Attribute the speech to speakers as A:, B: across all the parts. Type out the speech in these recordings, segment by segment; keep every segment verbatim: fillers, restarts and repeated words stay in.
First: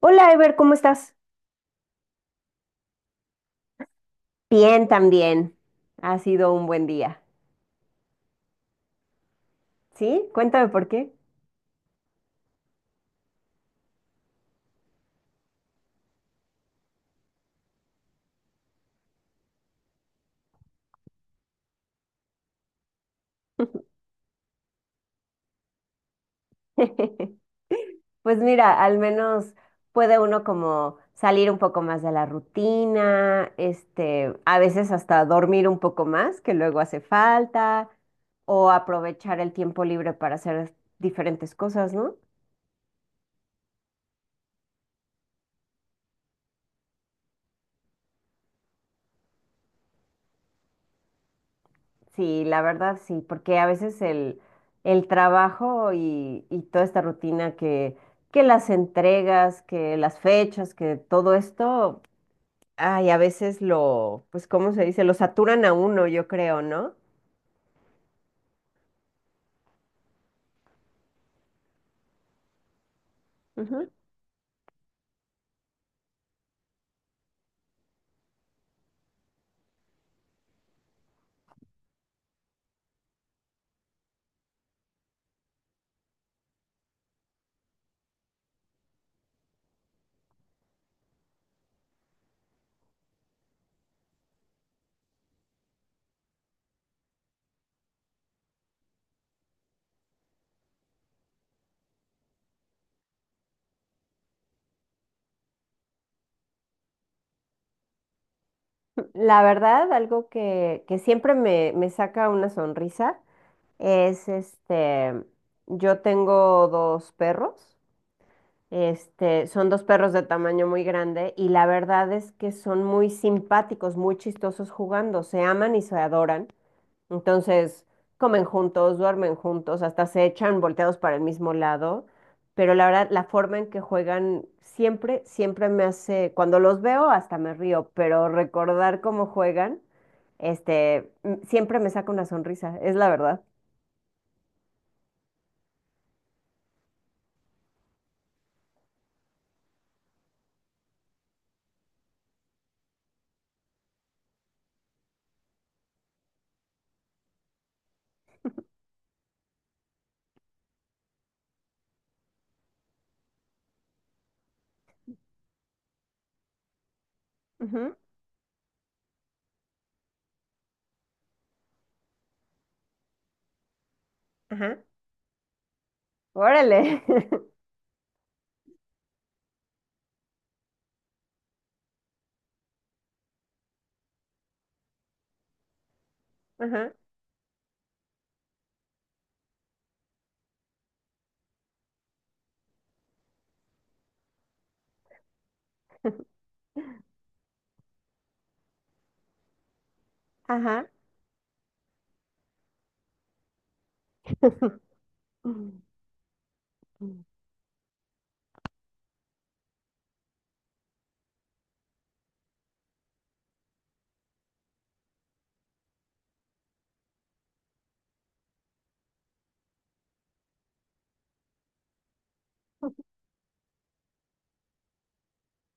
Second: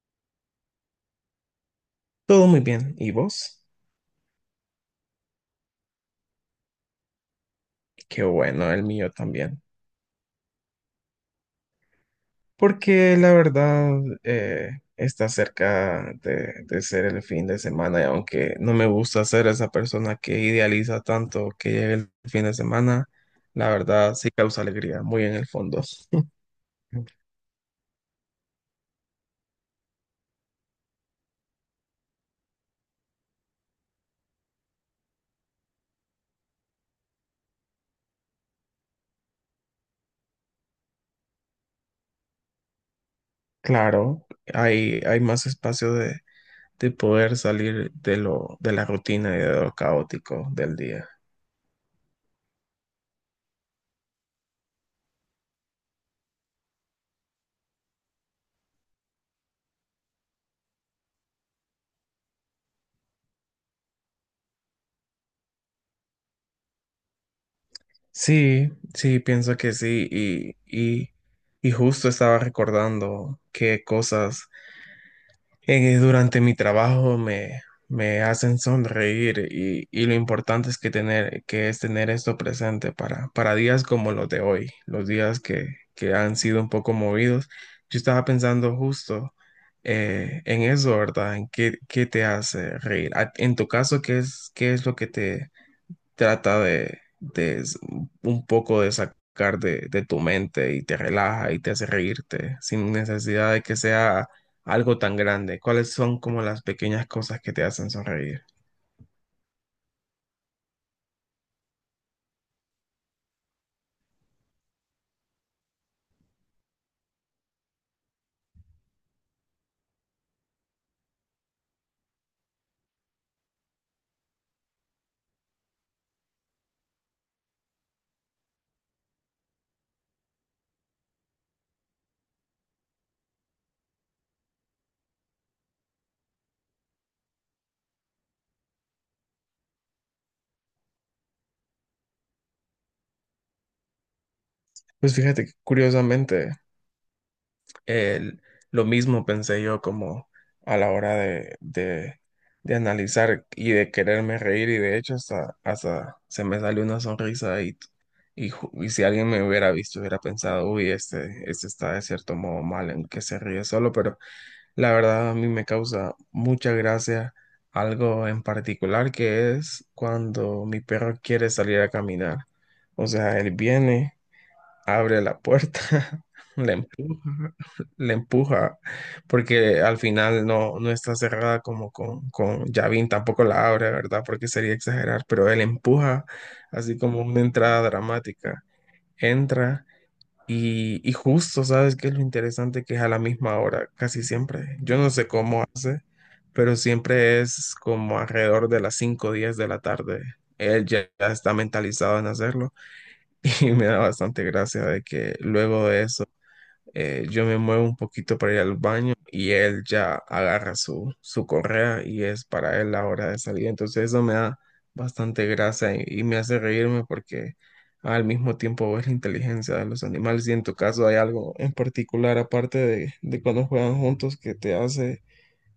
A: Hola, Ever, ¿cómo estás?
B: Todo muy bien. ¿Y vos?
A: Bien, también. Ha sido un buen día.
B: Qué bueno, el mío también.
A: ¿Sí? Cuéntame por qué.
B: Porque la verdad eh, está cerca de, de ser el fin de semana y aunque no me gusta ser esa persona que idealiza tanto que llegue el fin de semana, la verdad sí causa alegría, muy en el fondo. Ok.
A: Pues mira, al menos puede uno como salir un poco más de la rutina, este, a veces hasta dormir un poco más, que luego hace falta, o aprovechar el tiempo libre para hacer diferentes cosas, ¿no?
B: Claro, hay, hay más espacio de, de poder salir de lo, de la rutina y de lo caótico del día.
A: Sí, la verdad sí, porque a veces el, el trabajo y, y toda esta rutina que, que las entregas, que las fechas, que todo esto, ay, a veces lo, pues, ¿cómo se dice? Lo saturan a uno, yo creo, ¿no?
B: Sí, sí, pienso que sí. Y, y, y justo estaba recordando qué
A: Ujú.
B: cosas eh, durante mi trabajo me, me hacen sonreír y, y lo importante es que tener, que es tener esto presente para, para días como los de hoy, los días que, que han sido un poco movidos. Yo estaba pensando justo eh, en eso, ¿verdad? En qué, qué te hace reír. A- En tu caso, ¿qué es, qué es lo que te, trata de, de un poco de sacar de, de tu mente y te relaja y te hace reírte sin necesidad de que sea algo tan grande? ¿Cuáles son como las pequeñas cosas que te hacen sonreír?
A: La verdad, algo que, que siempre me, me saca una sonrisa es este, yo tengo dos perros. Este, son dos perros de tamaño muy grande y la verdad es que son muy simpáticos, muy chistosos jugando, se aman y se adoran. Entonces, comen juntos, duermen juntos, hasta se echan volteados para el mismo lado. Pero la verdad, la forma en que juegan siempre, siempre me hace, cuando los veo hasta me río, pero recordar cómo juegan, este, m- siempre me saca una sonrisa, es la verdad.
B: Pues fíjate que, curiosamente, el- lo mismo pensé yo como a la hora de, de, de analizar y de quererme reír y de hecho hasta, hasta se me salió una sonrisa y, y, ju- y si alguien me hubiera visto hubiera pensado, uy, este, este está de cierto modo mal en que se ríe solo, pero la verdad a mí me causa mucha gracia
A: Ujú.
B: algo en particular que es cuando mi perro quiere salir a caminar. O sea, él viene,
A: Ajá.
B: abre la puerta, la
A: Órale.
B: empuja, la empuja, porque al final no, no está cerrada como con, con Yavin, tampoco la abre, ¿verdad? Porque sería exagerar, pero él empuja,
A: Ajá.
B: así como una entrada dramática. Entra y, y justo, ¿sabes qué es lo interesante? Que es a la misma hora, casi siempre. Yo no sé cómo hace, pero siempre es como alrededor de las cinco o diez de la tarde. Él
A: Ajá.
B: ya ya está mentalizado en hacerlo. Y me da bastante gracia de que luego de eso, eh, yo me muevo un poquito para ir al baño y él ya agarra su, su correa y es para él la hora de salir. Entonces eso me da bastante gracia y, y me hace reírme porque al mismo tiempo ves la inteligencia de los animales. Y en tu caso, ¿hay algo en particular aparte de, de cuando juegan juntos que te hace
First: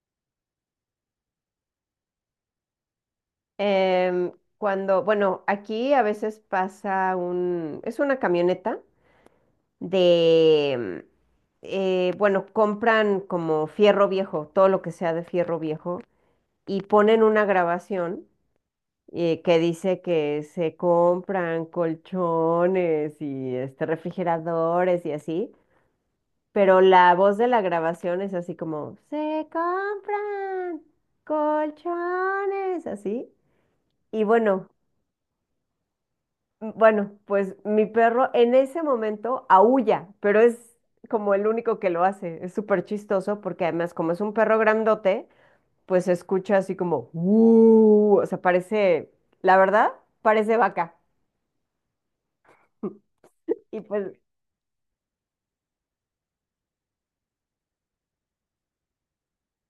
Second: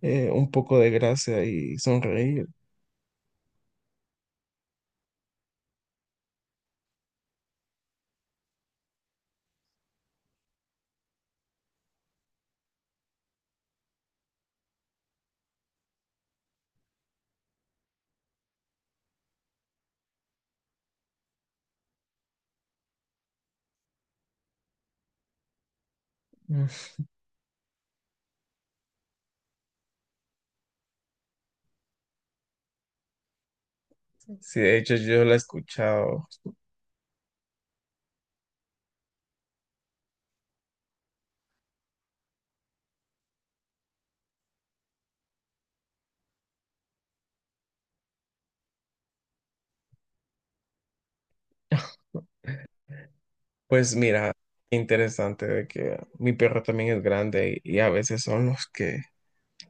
B: eh, un poco de gracia y sonreír?
A: Em, Cuando, bueno, aquí a veces pasa un, es una camioneta de, eh, bueno, compran como fierro viejo, todo lo que sea de fierro viejo, y ponen una grabación eh, que dice que se compran colchones y este, refrigeradores y así,
B: Mm.
A: pero la voz de la grabación es así como, se compran colchones, así. Y
B: Sí,
A: bueno.
B: de hecho yo la he escuchado.
A: Bueno, pues mi perro en ese momento aúlla, pero es como el único que lo hace. Es súper chistoso porque además como es un perro grandote, pues se escucha así como, "Uh", o sea, parece, la verdad, parece vaca. Y
B: Pues
A: pues,
B: mira, interesante de que mi perro también es grande y, y a veces son los que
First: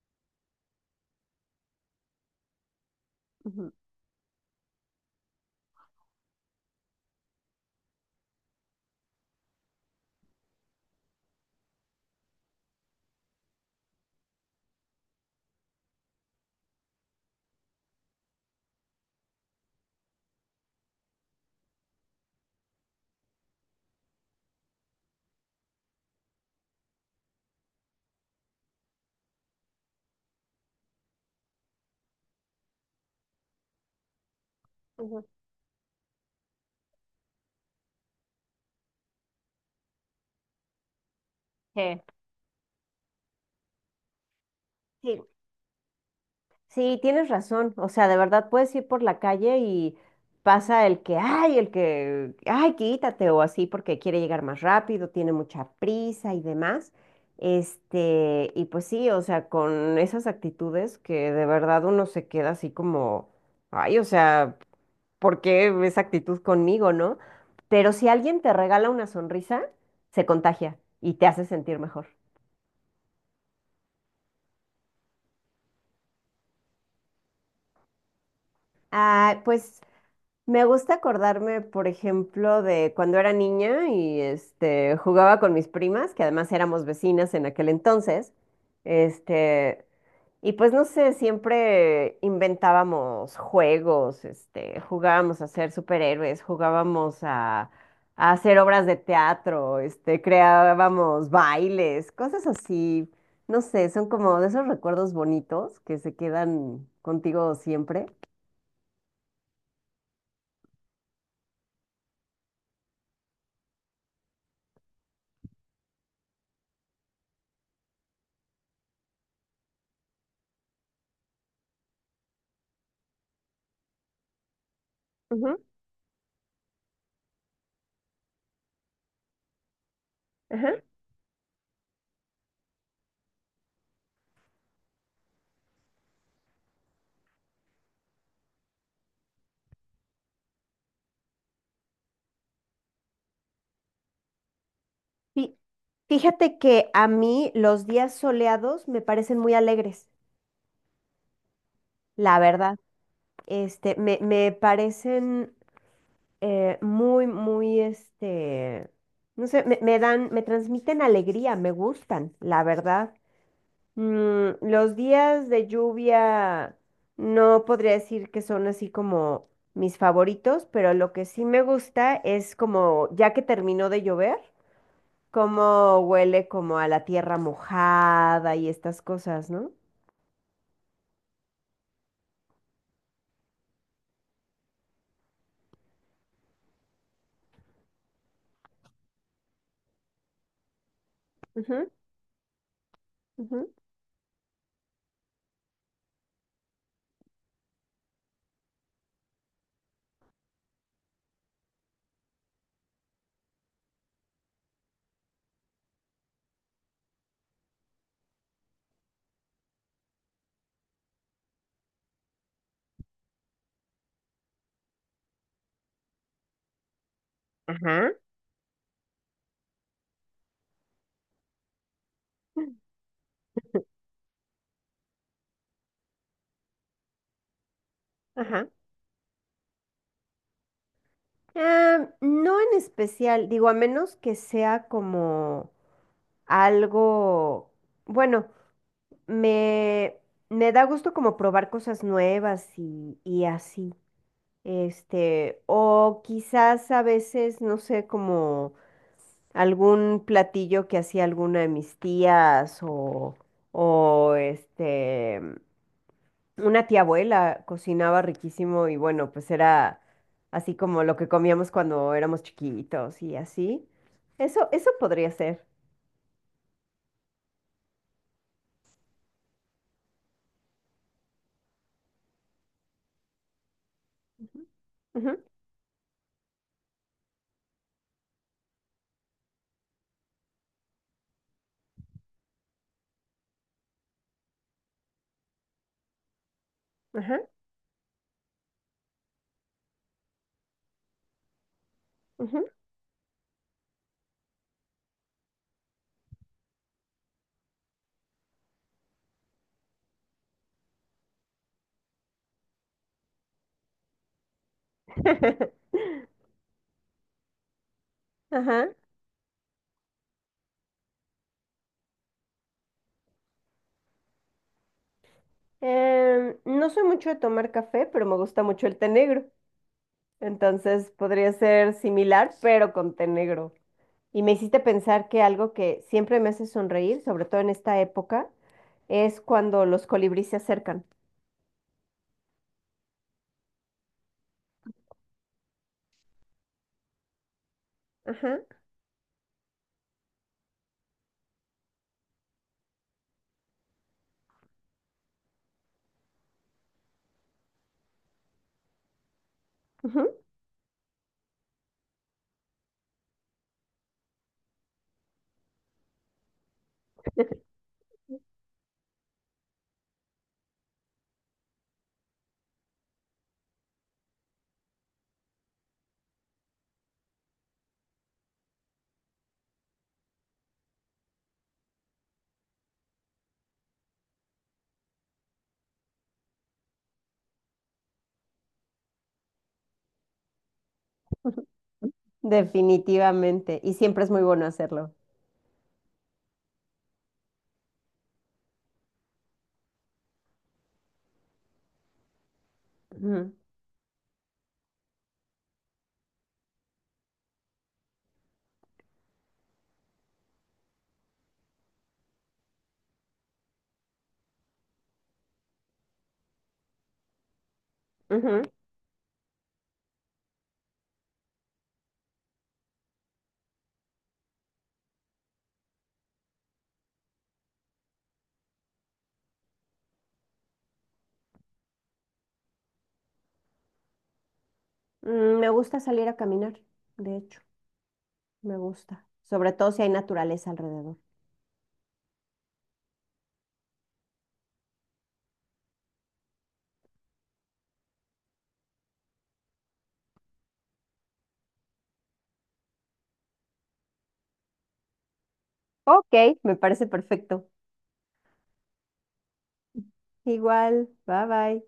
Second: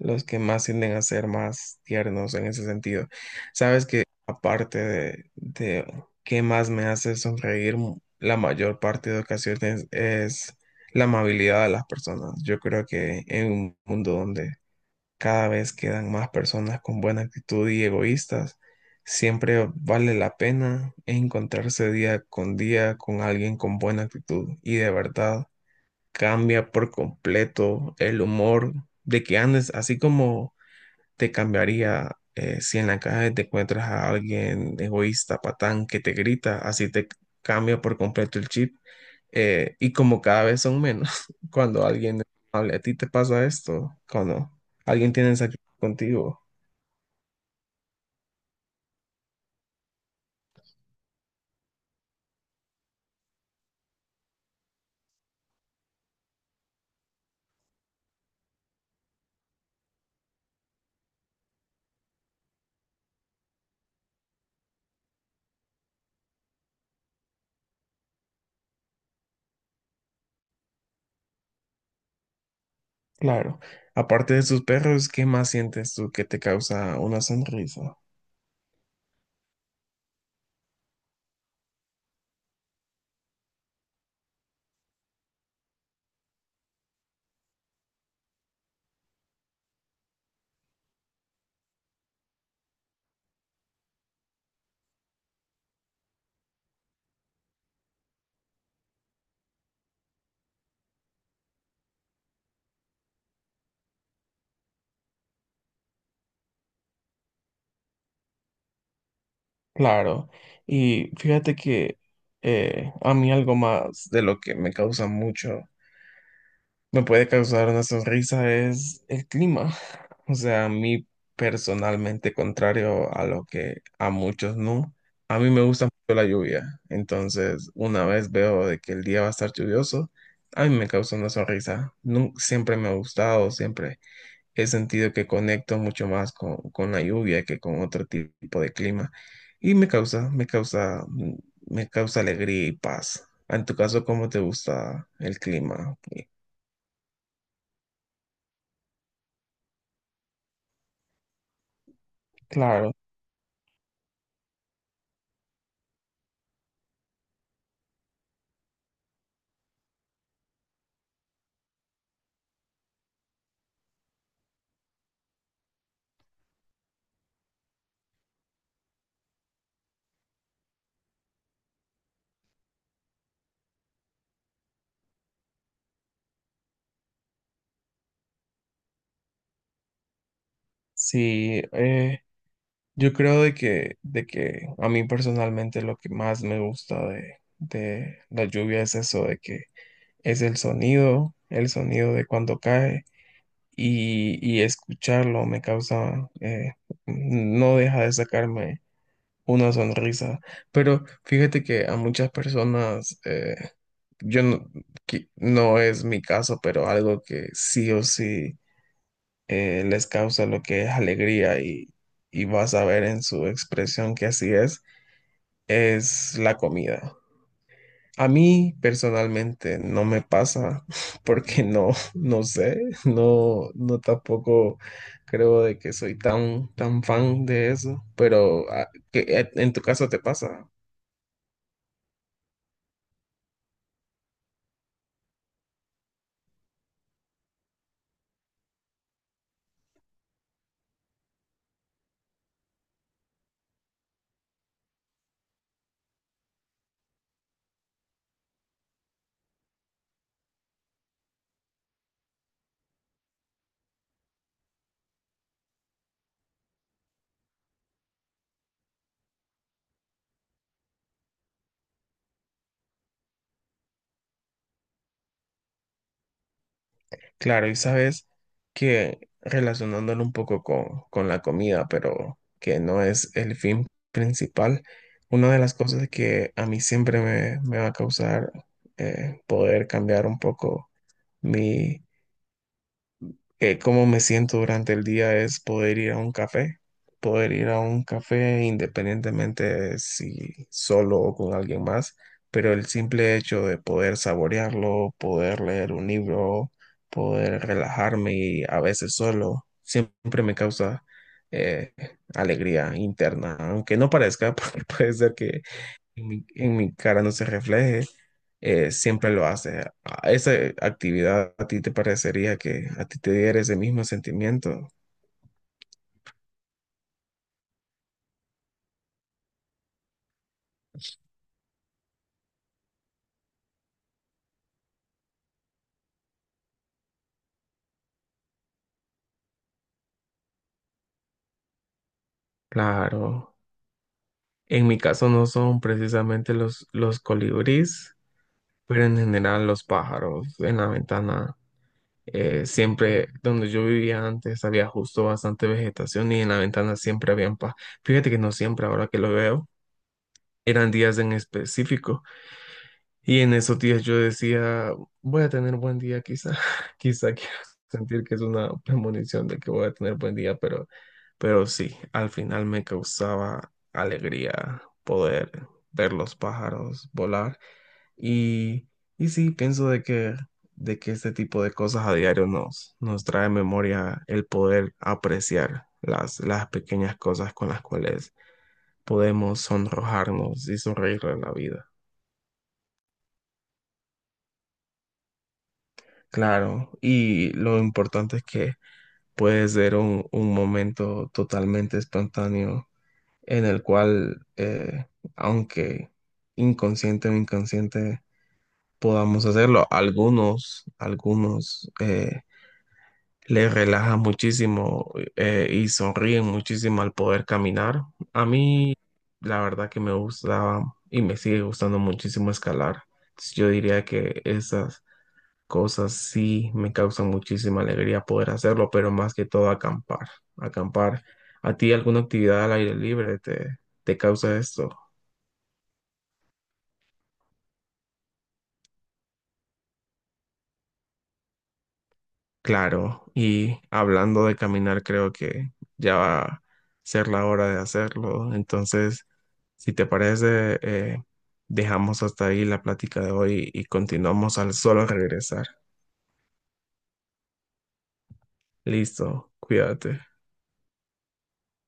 B: los que más tienden a ser más tiernos en ese sentido.
A: ujú,
B: Sabes que, aparte de, de qué más me hace sonreír, mu- la mayor parte de ocasiones es la amabilidad de las personas. Yo creo que en un mundo donde cada vez quedan más personas con buena actitud y egoístas. Siempre vale la pena encontrarse día con día con alguien con buena actitud y de verdad cambia por completo el humor de que andes, así como te cambiaría, eh, si en la calle te encuentras a alguien
A: ujú,
B: egoísta, patán, que te grita, así te cambia por completo el chip, eh, y como cada vez son menos, cuando
A: sí.
B: alguien es amable, a ti te pasa esto, cuando alguien
A: Sí.
B: tiene esa actitud contigo,
A: Sí, tienes razón. O sea, de verdad puedes ir por la calle y pasa el que, ay, el que, ay, quítate o así porque quiere llegar más rápido, tiene mucha prisa y demás. Este, y pues sí, o sea, con esas actitudes que de verdad uno se queda así como, ay, o sea, ¿por qué esa actitud conmigo, no? Pero si alguien te regala una sonrisa, se contagia y te hace sentir mejor.
B: claro. Aparte de sus perros, ¿qué más sientes tú que te causa una sonrisa?
A: Ah, pues me gusta acordarme, por ejemplo, de cuando era niña y este jugaba con mis primas, que además éramos vecinas en aquel entonces. Este, y pues no sé, siempre inventábamos juegos, este, jugábamos a ser superhéroes, jugábamos a, a hacer obras de teatro, este, creábamos bailes, cosas así. No sé, son como de esos recuerdos bonitos que se quedan contigo siempre.
B: Claro, y fíjate que, eh, a mí algo más de lo que me causa mucho me puede causar una sonrisa es el clima. O sea, a mí personalmente, contrario a lo que a muchos no, a mí
A: Ujú.
B: me gusta mucho la lluvia. Entonces, una vez veo de que el día va a estar lluvioso, a mí
A: Ajá.
B: me causa una sonrisa. Nun- siempre me ha gustado, siempre he sentido que conecto mucho más con, con la lluvia que con otro tipo de clima. Y me causa, me causa, me causa alegría y paz. En tu caso, ¿cómo te gusta el
A: Fí-
B: clima?
A: Fíjate que a mí los días soleados me parecen muy alegres, la verdad.
B: Claro.
A: Este, me, me parecen eh, muy, muy, este, no sé, me, me dan, me transmiten alegría, me gustan, la verdad. Mm, los días de lluvia no podría decir que son así como mis favoritos, pero lo que sí me gusta es como ya que terminó de llover, cómo huele como a la tierra mojada y estas cosas, ¿no?
B: Sí, eh, yo creo de que, de que a mí personalmente lo que más me gusta de, de la lluvia es eso, de que es el sonido, el
A: Ujú,
B: sonido de cuando cae
A: ujú.
B: y, y escucharlo me causa, eh, no deja de sacarme una sonrisa. Pero fíjate que a muchas personas, eh, yo no, que no es mi caso, pero algo que sí o sí eh, les causa lo que es alegría y, y vas a ver en su expresión que así es, es la comida.
A: Ajá,
B: A mí personalmente no me pasa, porque no, no sé, no, no tampoco creo de que soy tan, tan fan de eso,
A: ajá.
B: pero ah, que, eh, en tu caso te pasa.
A: Ah, no en especial, digo, a menos que sea como algo, bueno, me, me da gusto como probar cosas nuevas y, y así. Este, o quizás a veces, no sé, como algún platillo que hacía alguna de mis tías o, o este, una tía abuela cocinaba riquísimo y bueno, pues era así como lo que comíamos cuando éramos chiquitos y así. Eso, eso podría ser.
B: Claro, y sabes que, relacionándolo un poco con, con la comida, pero que no es el fin principal,
A: Ujú.
B: una de las cosas que a mí siempre me, me va a causar eh, poder cambiar un poco mi eh, cómo me siento durante el día es poder ir a un café,
A: Ajá,
B: poder ir a un café independientemente de si solo o con alguien más,
A: ujú.
B: pero el simple hecho de poder saborearlo, poder leer un libro, poder relajarme y a veces solo, siempre me causa eh, alegría interna, aunque no parezca, porque puede ser que en mi, en mi cara no se refleje,
A: Ajá.
B: eh, siempre lo haces. ¿A ¿Esa actividad a ti te parecería que a ti te diera ese mismo sentimiento?
A: Em, no soy mucho de tomar café, pero me gusta mucho el té negro. Entonces podría ser similar, pero con té negro. Y me hiciste pensar que algo que siempre me hace sonreír, sobre todo en esta época, es cuando los colibríes se acercan.
B: Claro. En mi caso no son precisamente los, los colibríes,
A: Ajá.
B: pero en general los pájaros en la ventana. Eh, siempre donde yo vivía antes había justo bastante vegetación y en la ventana siempre habían pájaros. Fíjate que no siempre, ahora que lo veo,
A: Ujú.
B: eran días en específico. Y en esos días yo decía, voy a tener buen día quizá, quizá quiero sentir que es una premonición de que voy a tener buen día, pero, pero sí, al final me causaba alegría poder ver los pájaros volar y, y sí, pienso de que, de que este tipo de cosas a diario nos, nos trae memoria el poder apreciar las, las pequeñas cosas con las cuales podemos sonrojarnos y sonreír en la vida.
A: Definitivamente. Y siempre es muy bueno hacerlo.
B: Claro, y lo importante es que puede ser un, un momento totalmente espontáneo
A: Ujú,
B: en el cual, eh, aunque inconsciente o inconsciente, podamos hacerlo. Algunos, algunos eh, les relaja muchísimo, eh, y sonríen muchísimo al poder caminar. A
A: ujú.
B: mí, la verdad que me gustaba y me sigue gustando muchísimo escalar. Yo diría que esas cosas sí me causan muchísima alegría poder hacerlo, pero más que todo acampar, acampar. ¿A ti alguna actividad al aire libre te, te causa esto?
A: Mm, Me gusta salir a caminar, de hecho, me gusta. Sobre todo si hay naturaleza alrededor.
B: Claro, y hablando de caminar, creo que ya va a ser la hora de hacerlo. Entonces, si te parece, eh, dejamos hasta ahí la plática de hoy y continuamos al solo regresar.
A: Ok, me parece perfecto.
B: Listo, cuídate.
A: Igual, bye bye.